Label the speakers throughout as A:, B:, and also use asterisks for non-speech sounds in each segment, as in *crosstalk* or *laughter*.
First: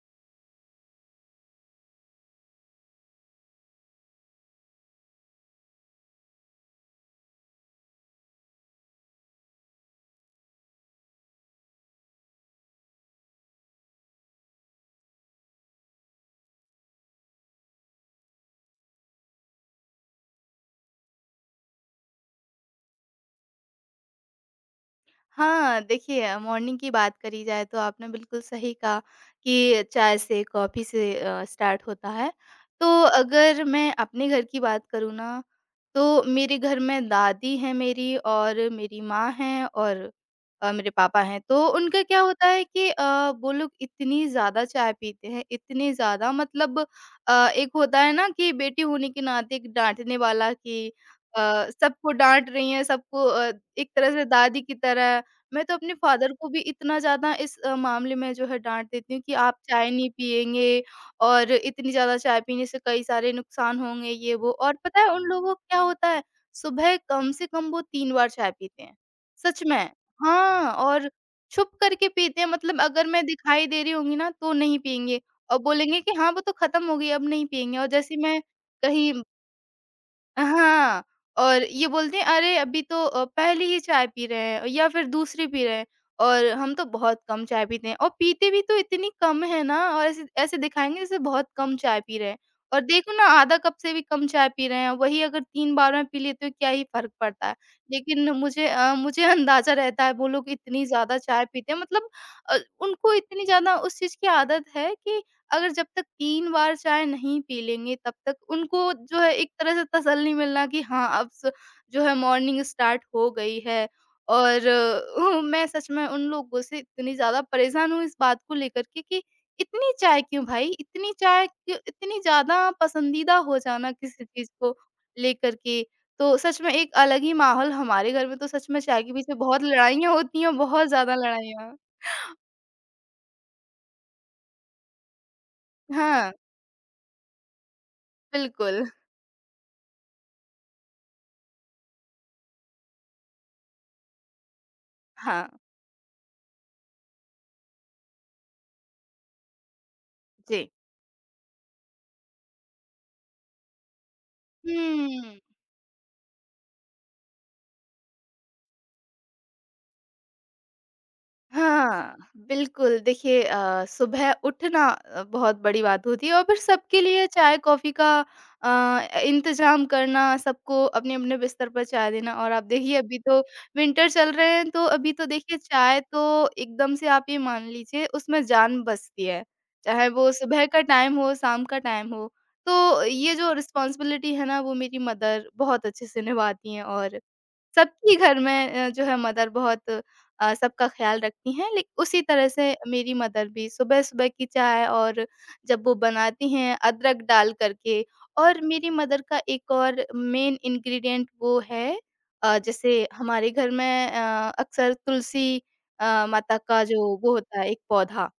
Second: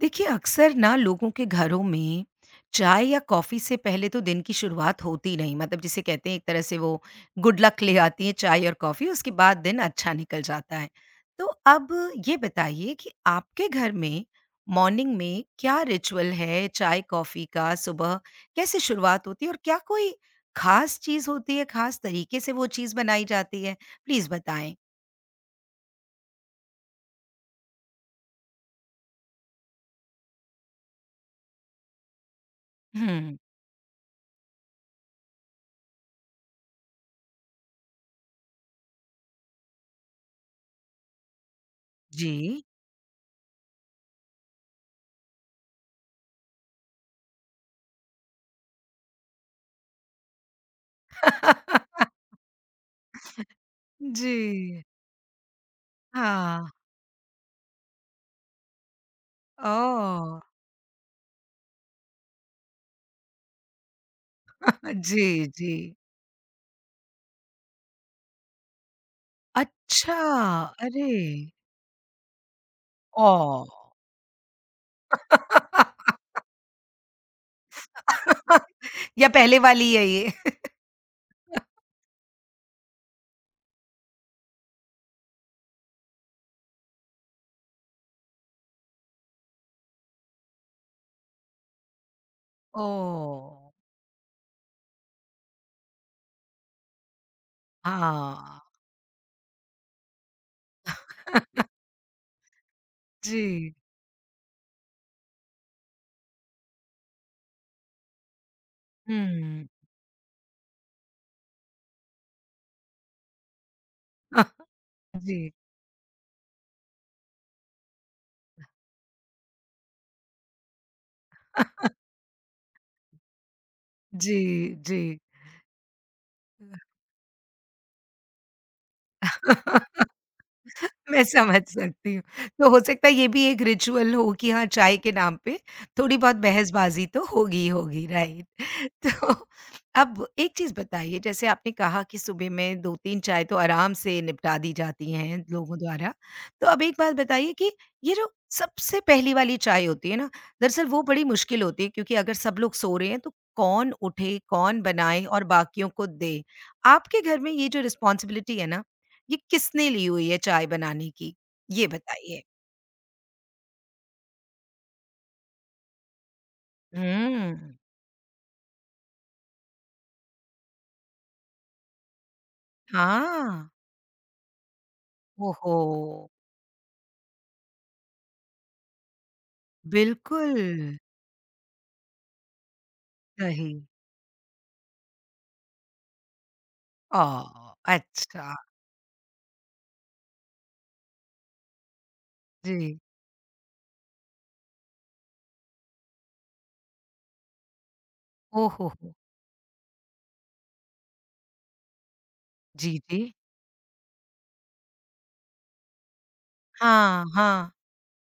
A: देखिए, अक्सर ना लोगों के घरों में चाय या कॉफ़ी से पहले तो दिन की शुरुआत होती नहीं मतलब जिसे कहते हैं एक तरह से वो गुड लक ले आती है चाय और कॉफ़ी, उसके बाद दिन अच्छा निकल जाता है। तो अब ये बताइए कि आपके घर में मॉर्निंग में क्या रिचुअल है चाय कॉफ़ी का? सुबह कैसे शुरुआत होती है और क्या कोई ख़ास चीज़ होती है, ख़ास तरीके से वो चीज़ बनाई जाती है? प्लीज़ बताएँ।
B: हाँ, देखिए मॉर्निंग की बात करी जाए तो आपने बिल्कुल सही कहा कि चाय से, कॉफ़ी से स्टार्ट होता है। तो
A: हुँ,
B: अगर मैं अपने घर की बात करूँ ना, तो मेरे घर में दादी हैं मेरी और मेरी माँ हैं और मेरे पापा हैं। तो उनका क्या होता
A: जी।
B: है कि वो लोग इतनी ज़्यादा चाय पीते हैं, इतनी ज़्यादा मतलब एक होता है ना कि बेटी होने के नाते एक डाँटने वाला कि अ, सबको
A: *laughs*
B: डाँट रही हैं, सबको एक तरह से दादी की
A: जी,
B: तरह मैं तो अपने फादर को भी
A: हाँ।
B: इतना ज़्यादा इस मामले में जो है डाँट देती हूँ कि आप चाय नहीं
A: ओह!
B: पिएँगे और इतनी ज़्यादा चाय पीने से कई सारे नुकसान होंगे, ये वो और पता है उन
A: जी,
B: लोगों को
A: जी।
B: क्या होता है, सुबह कम से कम वो 3 बार चाय पीते हैं। सच में।
A: अच्छा!
B: हाँ, और
A: अरे!
B: छुप करके पीते हैं मतलब अगर मैं दिखाई
A: ओह!
B: दे रही होंगी ना तो नहीं पिएँगे और बोलेंगे कि
A: *laughs*
B: हाँ, वो तो खत्म हो गई अब नहीं पिएँगे और जैसे ही मैं कहीं
A: या पहले वाली है ये?
B: हाँ, और ये बोलते हैं अरे अभी तो पहली ही चाय पी रहे हैं या फिर दूसरी पी रहे हैं और हम तो बहुत कम चाय पीते हैं और पीते भी तो इतनी कम है ना और ऐसे ऐसे दिखाएँगे जैसे बहुत कम चाय पी रहे हैं और देखो ना आधा
A: ओह!
B: कप से भी कम चाय पी रहे हैं, वही अगर 3 बार में पी लेते हो क्या ही फ़र्क पड़ता है। लेकिन
A: हाँ।
B: मुझे *laughs* अंदाज़ा रहता है वो लोग इतनी ज़्यादा चाय
A: *laughs*
B: पीते हैं मतलब उनको इतनी
A: जी।
B: ज़्यादा उस चीज़ की आदत है कि अगर जब तक 3 बार चाय नहीं पी लेंगे तब तक उनको जो है एक
A: हुँ।
B: तरह से तसल्ली मिलना कि हाँ, अब स जो है मॉर्निंग स्टार्ट हो गई है। और
A: *laughs*
B: *laughs*
A: जी,
B: मैं सच में उन लोगों से इतनी ज़्यादा परेशान हूँ इस बात को लेकर के कि इतनी चाय क्यों भाई? इतनी चाय क्यों इतनी ज़्यादा पसंदीदा हो जाना किसी
A: जी,
B: चीज़ को
A: जी।
B: लेकर के। तो सच में एक अलग ही माहौल हमारे घर में तो सच में चाय के पीछे बहुत
A: *laughs*
B: लड़ाइयाँ होती हैं, बहुत ज़्यादा
A: मैं समझ
B: लड़ाइयाँ।
A: सकती हूँ। तो हो सकता है ये भी एक रिचुअल हो कि हाँ, चाय के नाम पे थोड़ी
B: हाँ,
A: बहुत बहसबाज़ी तो होगी ही होगी, राइट?
B: बिल्कुल।
A: *laughs* तो अब एक चीज़ बताइए, जैसे आपने कहा कि सुबह में 2-3 चाय तो आराम से निपटा दी जाती हैं
B: हाँ,
A: लोगों द्वारा। तो अब एक बात बताइए कि ये जो सबसे पहली वाली चाय होती है ना,
B: जी।
A: दरअसल वो बड़ी मुश्किल होती है क्योंकि अगर सब लोग सो रहे हैं तो कौन उठे, कौन बनाए
B: हुँ।
A: और बाकियों को दे? आपके घर में ये जो रिस्पॉन्सिबिलिटी है ना ये किसने ली हुई है चाय बनाने की? ये
B: हाँ,
A: बताइए।
B: बिल्कुल देखिए सुबह उठना बहुत बड़ी बात होती है और फिर सबके लिए
A: हुँ।
B: चाय-कॉफ़ी का इंतज़ाम करना, सबको अपने-अपने बिस्तर पर चाय देना और आप देखिए अभी तो
A: हाँ।
B: विंटर चल रहे हैं, तो अभी तो देखिए
A: ओहो!
B: चाय तो एकदम से आप ये मान लीजिए उसमें जान बसती है। चाहे वो
A: बिल्कुल,
B: सुबह का टाइम हो, शाम का टाइम हो, तो ये जो
A: सही।
B: रिस्पॉन्सिबिलिटी है ना, वो मेरी मदर बहुत अच्छे से निभाती हैं और
A: ओह!
B: सबके घर
A: अच्छा,
B: में जो है मदर बहुत सबका ख़्याल रखती हैं लेक उसी तरह से
A: जी।
B: मेरी मदर भी सुबह-सुबह की चाय और जब वो बनाती हैं अदरक डाल कर के और
A: ओहो
B: मेरी
A: हो!
B: मदर का एक और मेन इंग्रीडिएंट वो है
A: जी,
B: जैसे
A: जी।
B: हमारे घर में अक्सर तुलसी माता का जो
A: हाँ,
B: वो होता है
A: हाँ।
B: एक पौधा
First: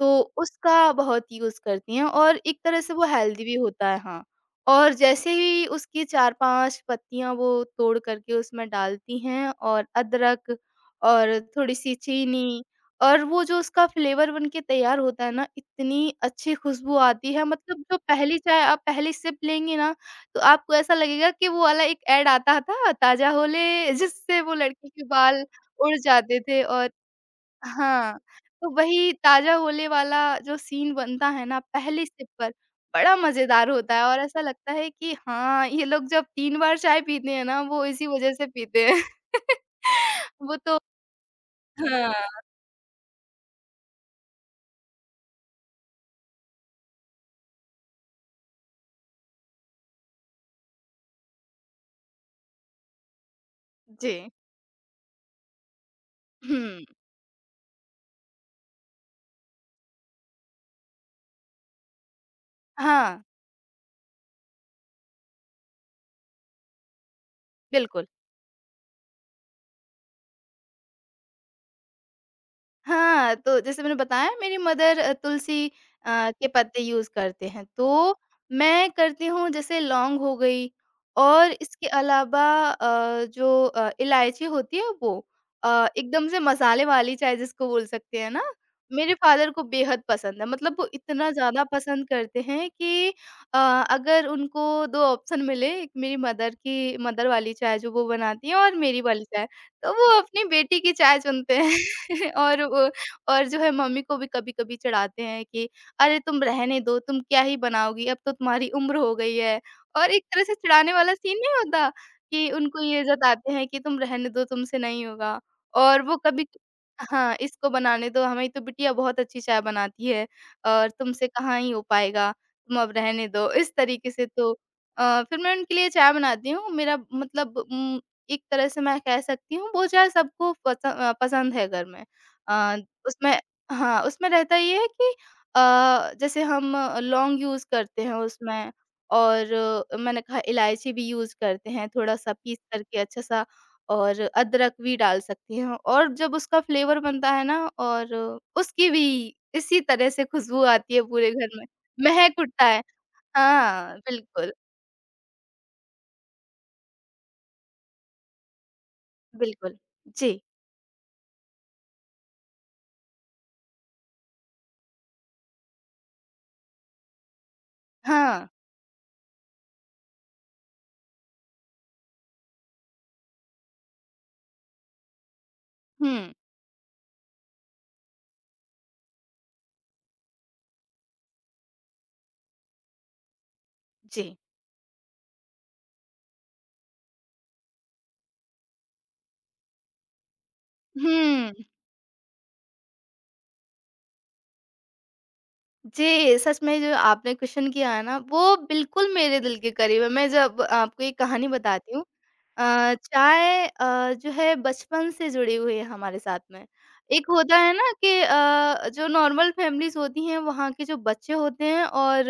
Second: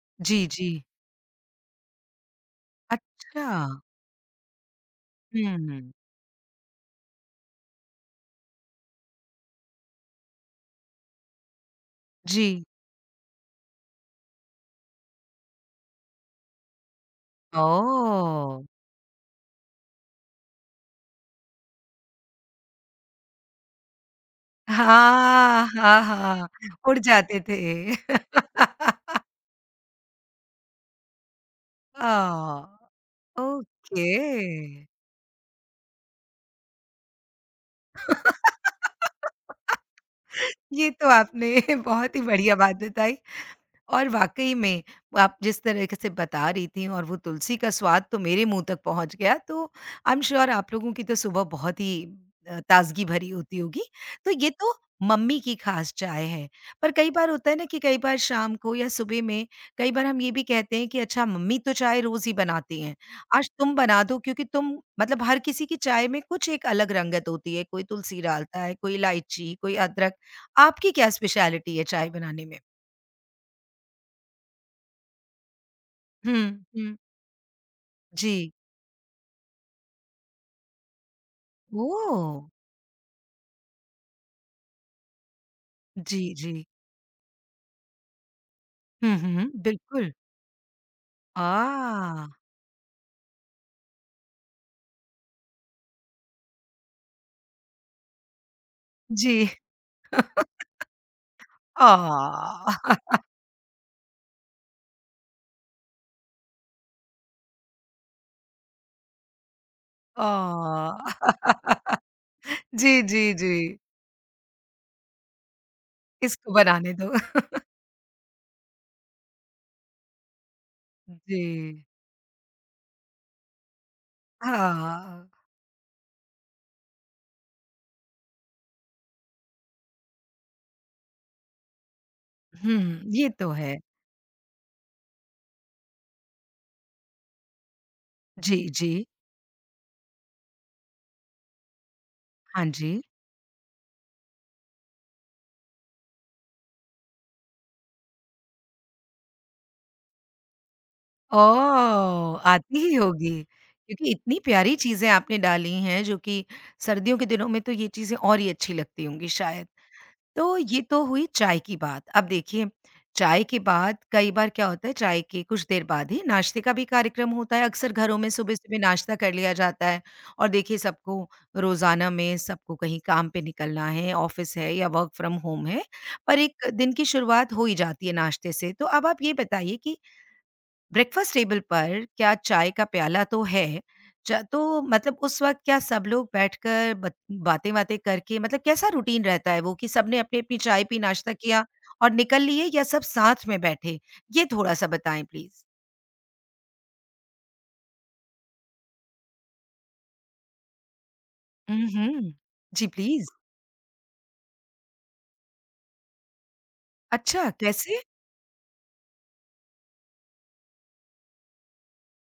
B: तो
A: जी, जी।
B: उसका बहुत यूज़ करती हैं और एक तरह से वो हेल्दी
A: अच्छा।
B: भी होता है, हाँ। और जैसे ही
A: हुँ,
B: उसकी 4-5 पत्तियाँ वो तोड़ कर के उसमें डालती हैं और अदरक और थोड़ी-सी चीनी
A: जी।
B: और वो जो उसका फ्लेवर बन के तैयार होता है ना, इतनी अच्छी खुशबू आती है मतलब जो पहली चाय
A: ओह!
B: आप पहली सिप लेंगी ना, तो आपको ऐसा लगेगा कि वो वाला एक ऐड आता था, ताज़ा होले जिससे वो लड़की के बाल
A: हाँ,
B: उड़
A: हाँ,
B: जाते
A: हाँ।
B: थे और
A: उड़ जाते थे।
B: हाँ, तो वही
A: *laughs*
B: ताज़ा ओले वाला जो सीन बनता है ना पहली सिप पर,
A: आह!
B: बड़ा मज़ेदार होता है
A: ओके।
B: और ऐसा लगता है कि हाँ, ये लोग जब 3 बार चाय पीते हैं ना, वो इसी वज़ह से पीते
A: *laughs*
B: हैं। *laughs*
A: *laughs*
B: वो तो
A: ये तो आपने *laughs*
B: हाँ,
A: बहुत ही बढ़िया बात बताई। और वाक़ई में वो आप जिस तरीके से बता रही थीं और वो तुलसी का स्वाद तो मेरे मुँह तक पहुँच गया, तो आई एम श्योर आप लोगों की तो सुबह बहुत ही ताज़गी भरी होती होगी।
B: जी।
A: तो ये तो मम्मी की ख़ास चाय है,
B: हुँ,
A: पर कई बार होता है ना कि कई बार शाम को या सुबह में कई बार हम ये भी कहते हैं कि अच्छा मम्मी तो चाय रोज़ ही बनाती हैं,
B: हाँ,
A: आज तुम बना दो क्योंकि तुम मतलब हर किसी की चाय में कुछ एक अलग रंगत होती है, कोई
B: बिल्कुल।
A: तुलसी डालता है, कोई इलायची, कोई अदरक। आपकी क्या स्पेशलिटी है चाय बनाने में?
B: हाँ, तो जैसे मैंने बताया मेरी मदर तुलसी के पत्ते
A: हुँ।
B: यूज़ करते हैं, तो
A: जी।
B: मैं करती हूँ जैसे लौंग हो गई और इसके
A: ओह!
B: अलावा इलायची होती है वो
A: जी,
B: एकदम से
A: जी।
B: मसाले वाली चाय जिसको बोल सकते हैं ना, मेरे
A: हुँ, हुँ,
B: फ़ादर को बेहद
A: बिल्कुल।
B: पसंद है। मतलब वो इतना ज़्यादा पसंद
A: आह!
B: करते हैं कि अ, अगर उनको 2 ऑप्शन मिले, एक मेरी मदर की मदर वाली चाय जो वो बनाती हैं और मेरी वाली
A: जी।
B: चाय, तो वो अपनी बेटी की चाय चुनते हैं। *laughs* और
A: आह!
B: वो
A: आह! *laughs*
B: और जो है मम्मी को भी कभी-कभी चिढ़ाते हैं कि, "अरे तुम रहने दो, तुम क्या ही बनाओगी, अब तो तुम्हारी उम्र हो गई है।" और एक तरह से चिढ़ाने वाला सीन नहीं होता
A: *laughs*
B: कि उनको
A: जी,
B: ये
A: जी,
B: जताते
A: जी।
B: हैं कि तुम रहने दो, तुमसे नहीं होगा। और वो कभी
A: इसको बनाने दो।
B: हाँ,
A: *laughs*
B: इसको बनाने दो, हमारी तो बिटिया बहुत अच्छी चाय बनाती है और तुमसे
A: जी।
B: कहाँ ही हो पाएगा, तुम अब रहने दो। इस तरीके से तो
A: हाँ।
B: फिर मैं उनके लिए चाय बनाती हूँ। मेरा मतलब एक तरह से मैं कह सकती हूँ वो चाय सबको पसंद है घर में। अ,
A: हुँ, ये
B: उसमें
A: तो है।
B: हाँ, उसमें रहता ये है कि जैसे हम लौंग यूज़ करते हैं
A: जी,
B: उसमें
A: जी।
B: और मैंने कहा इलायची भी यूज़ करते हैं थोड़ा-सा पीस
A: हाँ जी।
B: करके अच्छा-सा और अदरक भी डाल सकती हैं और जब उसका फ्लेवर बनता है ना और उसकी भी इसी तरह से खुशबू आती है पूरे घर में,
A: ओह!
B: महक उठता
A: आती
B: है।
A: ही होगी
B: हाँ,
A: क्योंकि इतनी
B: बिल्कुल,
A: प्यारी चीज़ें आपने डाली हैं जो कि सर्दियों के दिनों में तो ये चीज़ें और ही अच्छी लगती होंगी शायद।
B: बिल्कुल। जी,
A: तो ये तो हुई चाय की बात। अब देखिए, चाय के बाद कई बार क्या होता है चाय के कुछ देर बाद ही नाश्ते का भी कार्यक्रम होता है। अक्सर घरों में
B: हाँ।
A: सुबह-सुबह नाश्ता कर लिया जाता है और देखिए सबको रोज़ाना में सबको कहीं काम पे निकलना है, ऑफ़िस है या वर्क फ्रॉम होम है,
B: हुँ,
A: पर एक दिन की शुरुआत हो ही जाती है नाश्ते से। तो अब आप ये बताइए कि ब्रेकफास्ट टेबल पर क्या चाय का प्याला तो है
B: जी।
A: तो मतलब उस वक्त क्या सब लोग बैठकर बातें बातें करके मतलब कैसा रूटीन रहता है वो कि सबने अपनी अपनी चाय पी नाश्ता
B: हुँ।
A: किया और निकल लिए या सब साथ में बैठे ये थोड़ा सा बताएं प्लीज।
B: जी, सच में जो आपने क्वेश्चन किया है ना, वो बिल्कुल मेरे दिल के करीब है। मैं जब आपको एक कहानी बताती हूँ।
A: हम्म। जी
B: अ,
A: प्लीज।
B: चाय अ, जो है बचपन से जुड़ी हुई है हमारे साथ में। एक
A: अच्छा
B: होता है ना
A: कैसे?
B: कि जो नॉर्मल फैमिलीज़ होती हैं, वहाँ के जो बच्चे होते हैं और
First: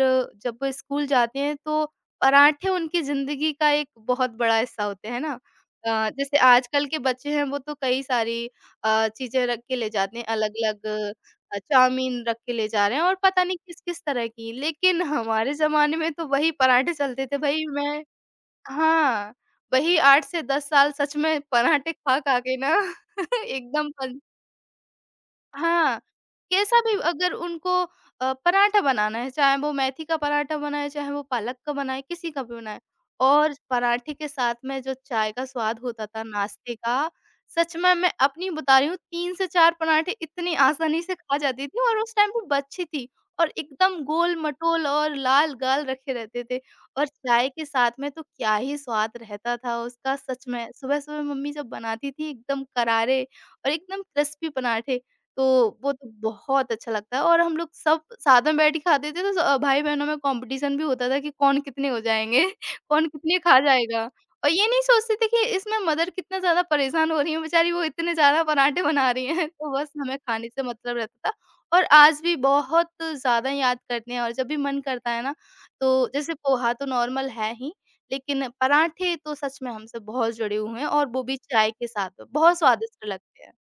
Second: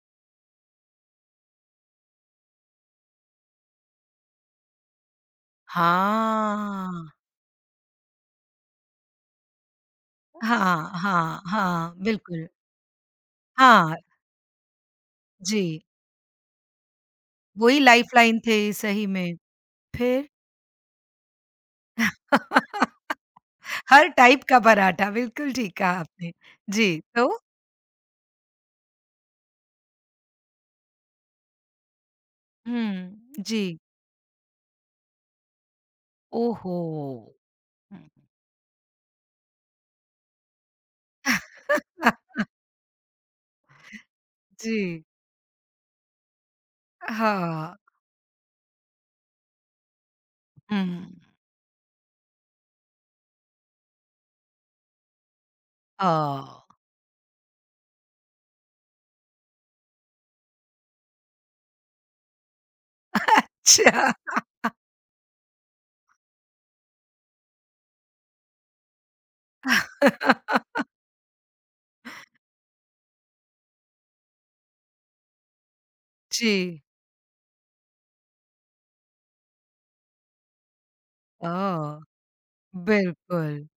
B: जब वो स्कूल जाते हैं, तो पराठे उनकी ज़िंदगी का एक बहुत बड़ा हिस्सा होते हैं, है ना? जैसे आजकल के
A: हाँ,
B: बच्चे हैं, वो तो कई सारी चीज़ें रख के ले जाते हैं अलग-अलग
A: हाँ, हाँ, हाँ,
B: चाउमीन रख
A: बिल्कुल।
B: के ले जा रहे हैं और पता नहीं
A: हाँ
B: किस-किस तरह की। लेकिन हमारे
A: जी।
B: ज़माने में तो वही पराठे चलते थे भई
A: वही
B: मैं
A: लाइफ लाइन थे सही
B: हाँ,
A: में।
B: वही 8
A: फिर?
B: से 10 साल सच में पराठे खा-खा के ना
A: *laughs*
B: *laughs* एकदम
A: हर
B: पन
A: टाइप का पराठा, बिल्कुल ठीक कहा
B: हाँ,
A: आपने।
B: कैसा भी
A: जी, तो?
B: अगर उनको पराठा बनाना है, चाहे वो मेथी का पराठा बनाए, चाहे वो पालक का बनाए, किसी का भी बनाए
A: हुँ,
B: और
A: जी।
B: पराठे के साथ में जो चाय का स्वाद होता था
A: ओहो!
B: नाश्ते का, सच
A: *laughs*
B: में
A: हुँ।
B: मैं अपनी बता रही हूँ 3 से 4 पराठे इतनी आसानी से खा जाती थी और उस टाइम पे बच्ची थी और एकदम गोल-मटोल
A: जी,
B: और लाल-गाल रखे रहते थे और चाय के
A: हाँ।
B: साथ में तो क्या ही स्वाद रहता था उसका सच में। सुबह-सुबह
A: हुँ।
B: मम्मी जब बनाती थी एकदम करारे और एकदम क्रिस्पी पराठे तो वो तो
A: ओह!
B: बहुत अच्छा लगता है और हम लोग सब साथ में बैठ के खाते थे, तो भाई-बहनों में कॉम्पिटिशन भी होता था कि कौन कितने हो जाएँगे, *laughs* कौन कितने
A: *laughs*
B: खा जाएगा।
A: अच्छा।
B: और ये नहीं सोचते थे कि इसमें मदर कितना ज़्यादा परेशान हो रही हैं बेचारी, वो इतने ज़्यादा पराठे बना रही हैं। तो बस हमें खाने से
A: *laughs*
B: मतलब रहता था और आज भी बहुत ज़्यादा याद करते हैं और जब भी मन करता है ना, तो जैसे
A: जी।
B: पोहा तो नॉर्मल है ही, लेकिन पराठे तो सच में हमसे बहुत जुड़े हुए हैं और वो भी चाय के
A: ओह!
B: साथ, बहुत स्वादिष्ट लगते हैं।
A: बिल्कुल।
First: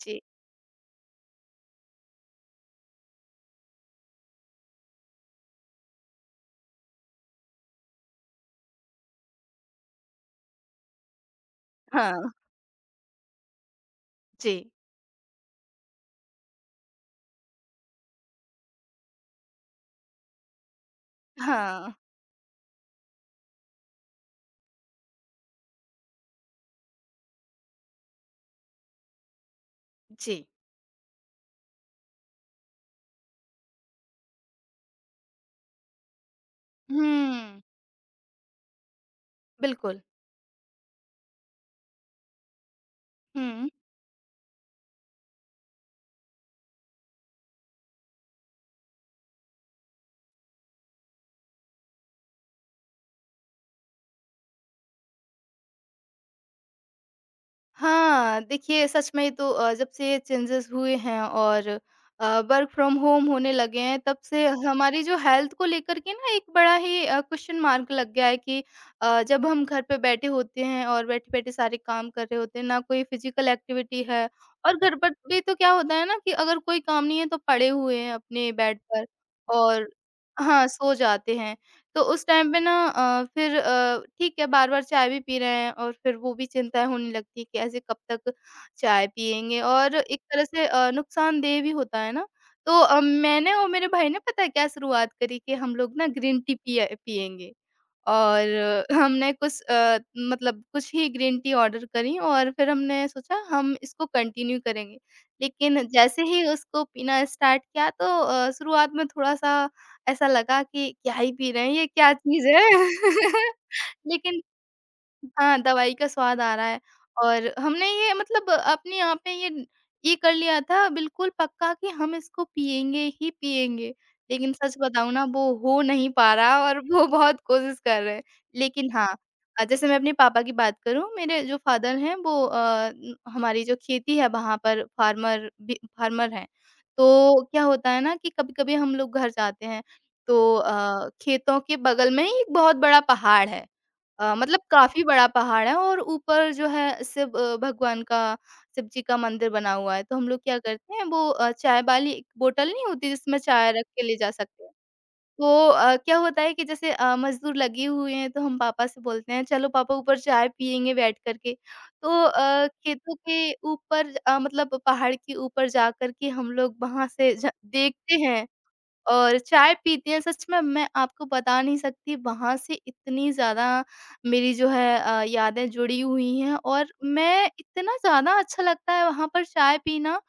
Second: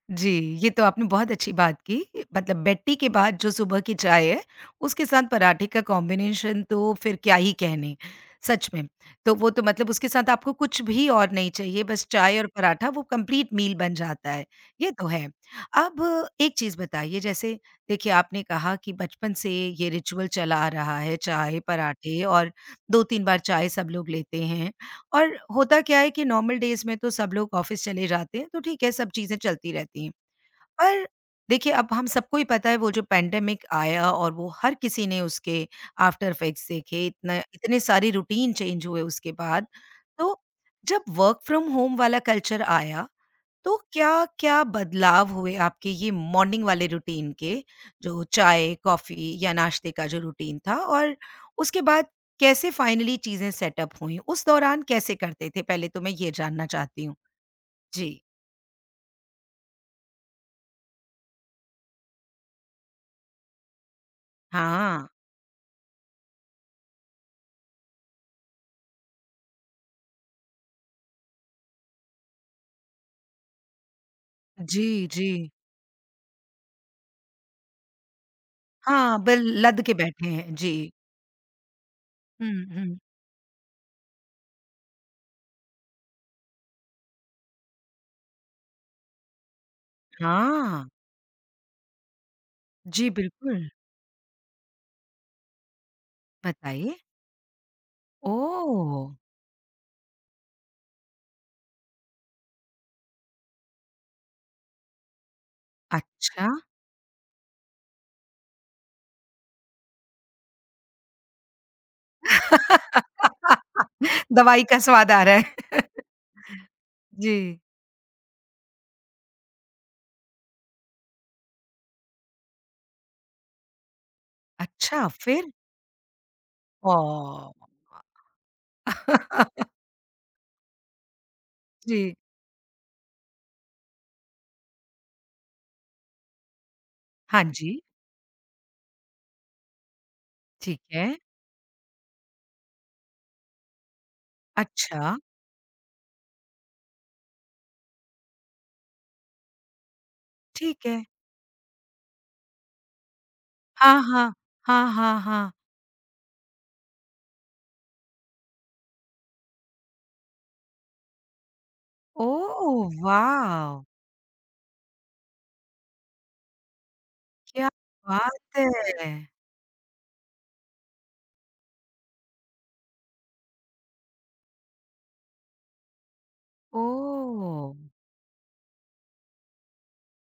B: जी।
A: जी, ये तो आपने बहुत अच्छी बात की। मतलब बेटी के बाद जो सुबह की चाय है, उसके साथ पराठे का कॉम्बिनेशन तो फिर क्या ही कहने, सच में। तो वो तो मतलब उसके साथ आपको कुछ भी और नहीं चाहिए, बस
B: हाँ,
A: चाय और पराठा वो कंप्लीट मील बन जाता है,
B: जी।
A: ये तो है। अब एक चीज़ बताइए जैसे देखिए आपने कहा कि बचपन से ये रिचुअल चला आ रहा है, चाय,
B: हाँ।
A: पराठे और 2-3 बार चाय सब लोग लेते हैं और होता क्या है कि नॉर्मल डेज़ में तो सब लोग ऑफ़िस चले जाते हैं, तो ठीक है सब चीज़ें चलती रहती हैं।
B: जी।
A: पर देखिए, अब हम सबको ही पता है वो जो पैंडेमिक आया और वो हर किसी ने उसके आफ्टर इफेक्ट्स देखे, इतना
B: हुँ,
A: इतने सारे रूटीन चेंज हुए उसके बाद।
B: बिल्कुल।
A: तो जब वर्क फ्रॉम होम वाला कल्चर आया,
B: हुँ।
A: तो क्या-क्या बदलाव हुए आपके ये मॉर्निंग वाले रूटीन के, जो चाय, कॉफ़ी या नाश्ते का जो रूटीन था? और उसके बाद कैसे फाइनली चीज़ें सेटअप हुईं? उस दौरान कैसे करते थे, पहले तो मैं ये जानना चाहती हूँ? जी।
B: हाँ, देखिए सच में तो जब से ये चेंजेज़ हुए हैं और वर्क फ्रॉम होम होने लगे हैं तब से हमारी
A: हाँ।
B: जो हेल्थ को लेकर के ना एक बड़ा ही क्वेश्चन मार्क लग गया है कि जब हम घर पे बैठे होते हैं और बैठे-बैठे सारे काम कर रहे होते हैं, ना कोई फिज़िकल एक्टिविटी है और
A: जी,
B: घर पर
A: जी।
B: भी तो क्या होता है ना कि अगर कोई काम नहीं है तो पड़े हुए हैं अपने बेड पर
A: हाँ, बिल लद
B: और
A: के बैठे हैं।
B: हाँ,
A: जी।
B: सो जाते हैं। तो उस टाइम पे
A: हुँ,
B: ना
A: हुँ।
B: फिर ठीक है बार-बार चाय भी पी रहे हैं और फिर वो भी चिंताएँ होने लगती हैं कि ऐसे कब तक चाय पिएँगे और एक तरह से
A: हाँ।
B: नुकसानदेह भी होता है ना। तो
A: जी,
B: मैंने और
A: बिल्कुल।
B: मेरे भाई ने पता है क्या शुरुआत करी कि हम लोग ना ग्रीन टी पिया
A: बताइए।
B: पिएँगे। और अ,
A: ओह!
B: हमने कुछ अ, मतलब कुछ ही ग्रीन टी ऑर्डर करी और फिर हमने सोचा हम इसको कंटिन्यू करेंगे। लेकिन जैसे ही
A: अच्छा।
B: उसको पीना स्टार्ट किया तो शुरुआत में थोड़ा-सा ऐसा लगा कि क्या ही पी रहे हैं ये, क्या चीज़ है? *laughs*
A: *laughs*
B: लेकिन
A: दवाई का स्वाद आ रहा है।
B: हाँ, दवाई का
A: *laughs*
B: स्वाद आ रहा है।
A: जी।
B: और हमने ये मतलब अपने आप में ये कर लिया था बिल्कुल पक्का कि हम इसको पिएँगे ही पिएँगे। लेकिन सच
A: अच्छा,
B: बताऊँ ना वो
A: फिर?
B: हो नहीं पा रहा और वो बहुत
A: ओह!
B: कोशिश कर रहे हैं। लेकिन हाँ,
A: *laughs*
B: जैसे मैं अपने पापा की बात करूँ, मेरे जो फादर हैं
A: जी।
B: वो हमारी जो खेती है वहाँ पर फार्मर भी फार्मर हैं। तो
A: हाँ
B: क्या
A: जी,
B: होता है ना कि कभी-कभी हम लोग घर जाते हैं तो
A: ठीक है।
B: खेतों के बगल में ही एक बहुत बड़ा पहाड़ है। मतलब
A: अच्छा,
B: काफ़ी बड़ा पहाड़ है, और ऊपर जो है शिव भगवान का शिव जी का मंदिर बना हुआ है। तो हम लोग क्या
A: ठीक
B: करते
A: है।
B: हैं वो चाय वाली एक बोतल नहीं होती जिसमें चाय रख
A: हाँ,
B: के ले जा
A: हाँ।
B: सकते हैं।
A: हाँ, हाँ,
B: तो
A: हाँ।
B: क्या होता है कि जैसे मज़दूर लगे हुए हैं, तो हम पापा से बोलते हैं चलो पापा ऊपर चाय पिएँगे बैठ कर के। तो
A: ओह,
B: खेतों के
A: वॉव!
B: ऊपर मतलब पहाड़ के ऊपर जाकर के हम लोग वहाँ से झ
A: क्या
B: देखते
A: बात
B: हैं।
A: है!
B: और चाय पीते हैं। सच में मैं आपको बता नहीं सकती वहाँ से इतनी ज़्यादा मेरी जो है यादें जुड़ी हुई हैं, और मैं
A: ओह!
B: इतना ज़्यादा अच्छा लगता है वहाँ पर चाय पीना।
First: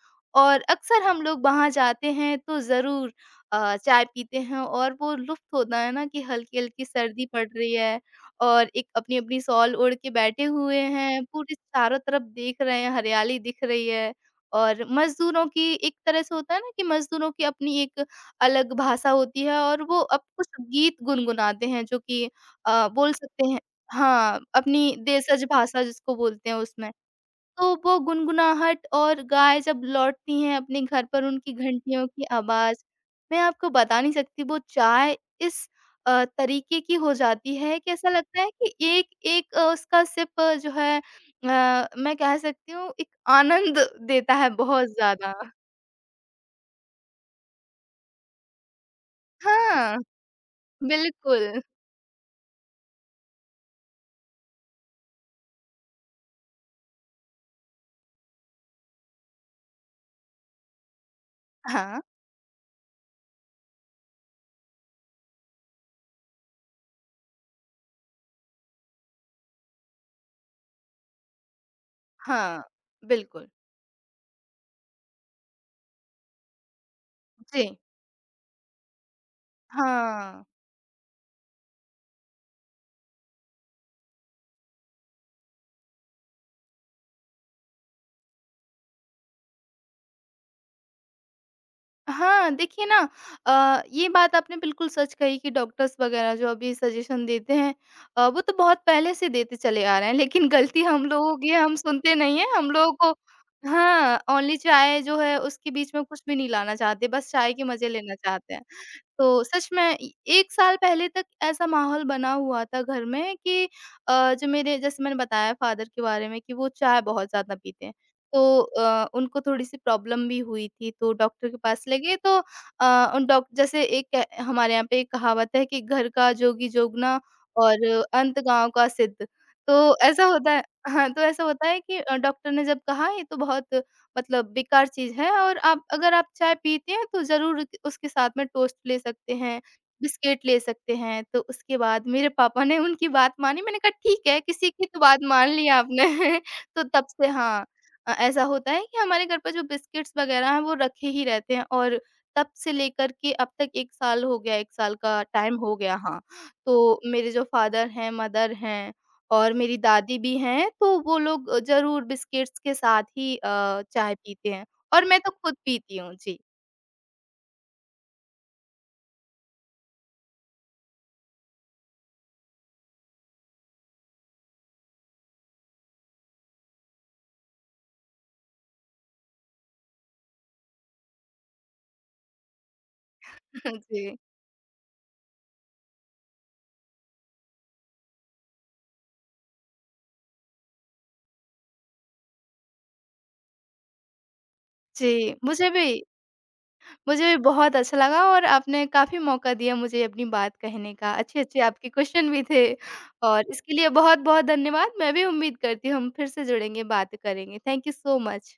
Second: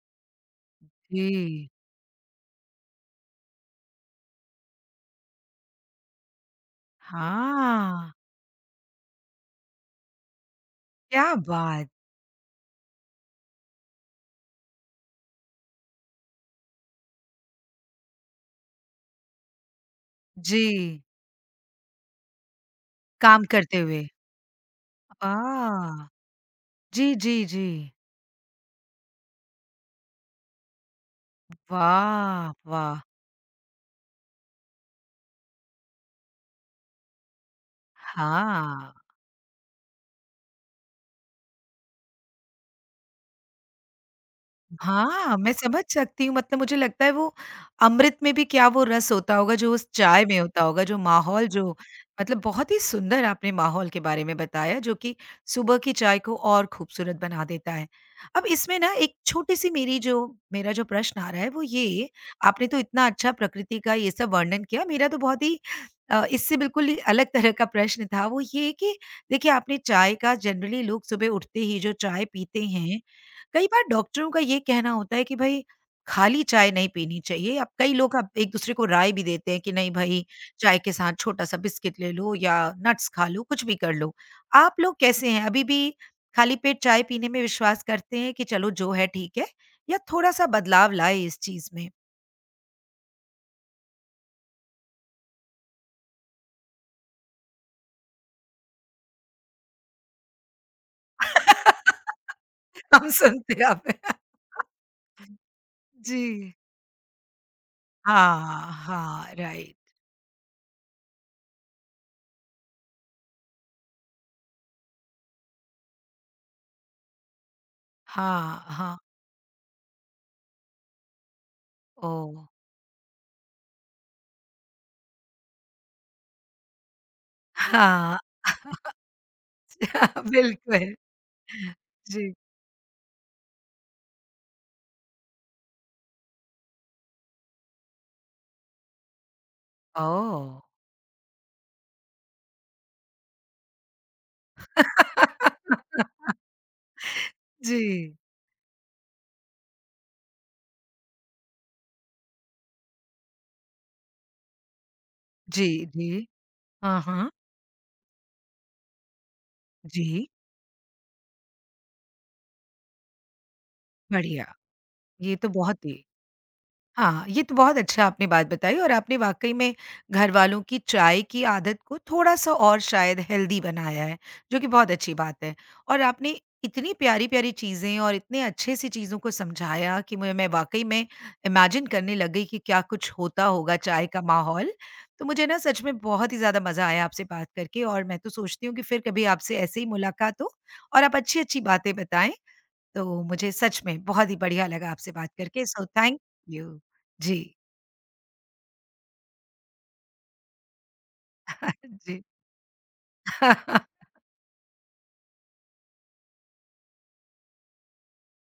B: और अक्सर हम लोग वहाँ
A: जी।
B: जाते हैं तो ज़रूर चाय पीते हैं, और वो लुफ्त होता है ना कि हल्की-हल्की सर्दी पड़ रही है,
A: हाँ।
B: और एक अपनी-अपनी शॉल ओढ़ के बैठे हुए हैं,
A: क्या
B: पूरे
A: बात!
B: चारों तरफ देख रहे हैं, हरियाली दिख रही है, और मज़दूरों की एक तरह से होता है ना कि मज़दूरों की अपनी एक अलग भाषा होती है, और वो अब कुछ गीत
A: जी,
B: गुनगुनाते हैं जो कि बोल
A: काम
B: सकते हैं।
A: करते हुए।
B: हाँ, अपनी देशज भाषा
A: आह!
B: जिसको बोलते हैं उसमें।
A: जी, जी, जी।
B: तो वो गुनगुनाहट, और गाय जब लौटती हैं अपने घर पर उनकी घंटियों की
A: वाह!
B: आवाज़,
A: वाह!
B: मैं आपको बता नहीं सकती वो चाय इस तरीके की हो जाती है कि ऐसा लगता है कि
A: हाँ।
B: एक-एक उसका सिप जो है मैं कह सकती हूँ एक आनंद देता है बहुत ज़्यादा।
A: हाँ, मैं समझ सकती हूँ मतलब मुझे लगता है वो अमृत में भी क्या वो रस होता होगा जो उस
B: हाँ,
A: चाय में होता होगा, जो माहौल
B: बिल्कुल।
A: जो मतलब बहुत ही सुंदर आपने माहौल के बारे में बताया जो कि सुबह की चाय को और खूबसूरत बना देता है। अब इसमें ना एक छोटी-सी मेरी जो मेरा जो प्रश्न आ रहा है वो
B: हाँ।
A: ये, आपने तो इतना अच्छा प्रकृति का ये सब वर्णन किया, मेरा तो बहुत ही इससे बिल्कुल ही अलग तरह का प्रश्न था वो ये कि देखिए आपने चाय का जनरली लोग सुबह उठते ही जो चाय
B: हाँ,
A: पीते हैं,
B: बिल्कुल।
A: कई बार डॉक्टरों का ये कहना होता है कि भाई खाली चाय नहीं पीनी चाहिए। अब
B: जी,
A: कई लोग अब एक-दूसरे को राय भी देते हैं कि नहीं भाई,
B: हाँ।
A: चाय के साथ छोटा-सा बिस्किट ले लो या नट्स खा लो, कुछ भी कर लो। आप लोग कैसे हैं? अभी भी खाली पेट चाय पीने में विश्वास करते हैं कि चलो जो है ठीक है या थोड़ा-सा बदलाव लाए इस चीज़ में?
B: हाँ, देखिए ना, ये बात आपने बिल्कुल सच कही कि डॉक्टर्स वगैरह जो अभी सजेशन देते हैं, वो तो बहुत पहले से देते चले आ रहे हैं, लेकिन गलती हम लोगों की है, हम
A: *laughs*
B: सुनते नहीं हैं। हम लोगों
A: हम
B: को
A: सुनते हैं आप।
B: हाँ,
A: *laughs*
B: ओनली चाय जो है उसके बीच में कुछ भी नहीं
A: जी।
B: लाना चाहते, बस चाय के मज़े लेना चाहते हैं।
A: हाँ, हाँ,
B: तो सच
A: राइट।
B: में इ 1 साल पहले तक ऐसा माहौल बना हुआ था घर में कि जो मेरे जैसे मैंने बताया फ़ादर के बारे में कि वो चाय बहुत ज़्यादा पीते हैं। तो
A: हाँ, हाँ,
B: उनको थोड़ी-सी प्रॉब्लम भी हुई थी, तो डॉक्टर के पास ले गए
A: ओह!
B: तो अ, उन डॉक जैसे एक हमारे यहाँ पे एक कहावत है कि घर का जोगी जोगना और
A: हाँ,
B: अंत गाँव का
A: *laughs*
B: सिद्ध। तो ऐसा होता है।
A: बिल्कुल।
B: हाँ, तो ऐसा होता है कि
A: जी।
B: डॉक्टर ने जब कहा ये तो बहुत मतलब बेकार चीज़ है, और आप अगर आप चाय पीते हैं तो ज़रूर उसके साथ में टोस्ट ले सकते हैं, बिस्किट
A: ओह!
B: ले सकते हैं। तो उसके बाद मेरे पापा ने उनकी बात मानी, मैंने कहा ठीक है, किसी की तो बात मान ली आपने।
A: *laughs*
B: *laughs* तो तब से हाँ,
A: जी।
B: ऐसा होता है कि हमारे घर पर जो बिस्किट्स वग़ैरह हैं वो रखे ही रहते हैं, और तब से लेकर के अब तक 1 साल हो गया, 1 साल का टाइम
A: जी,
B: हो गया हाँ।
A: जी।
B: तो
A: हाँ, हाँ।
B: मेरे जो फादर हैं, मदर हैं, और मेरी दादी
A: जी,
B: भी हैं, तो वो लोग ज़रूर बिस्किट्स के साथ ही चाय
A: बढ़िया।
B: पीते हैं, और मैं तो
A: ये तो
B: खुद
A: बहुत
B: पीती
A: ही
B: हूँ। जी।
A: हाँ, ये तो बहुत अच्छा आपने बात बताई और आपने वाक़ई में घरवालों की चाय की आदत को थोड़ा-सा और शायद हेल्दी बनाया है, जो कि बहुत अच्छी बात है। और आपने इतनी प्यारी-प्यारी चीज़ें और इतने अच्छे से चीज़ों को समझाया कि मुझे मैं वाक़ई में इमेजिन करने लग गई कि क्या कुछ होता होगा
B: *laughs*
A: चाय
B: जी।
A: का माहौल। तो मुझे ना सच में बहुत ही ज़्यादा मज़ा आया आपसे बात करके और मैं तो सोचती हूँ कि फिर कभी आपसे ऐसे ही मुलाकात हो और आप अच्छी-अच्छी बातें बताएँ। तो मुझे सच में बहुत ही बढ़िया लगा आपसे बात
B: जी,
A: करके, सो थैंक यू।
B: मुझे भी
A: जी।
B: बहुत अच्छा लगा, और आपने काफ़ी मौका दिया मुझे अपनी बात कहने का। अच्छे-अच्छे आपके
A: *laughs* जी।
B: क्वेश्चन भी थे, और इसके लिए
A: *laughs*
B: बहुत-बहुत धन्यवाद। मैं भी उम्मीद करती हूँ हम फिर से जुड़ेंगे, बात करेंगे। Thank you so much.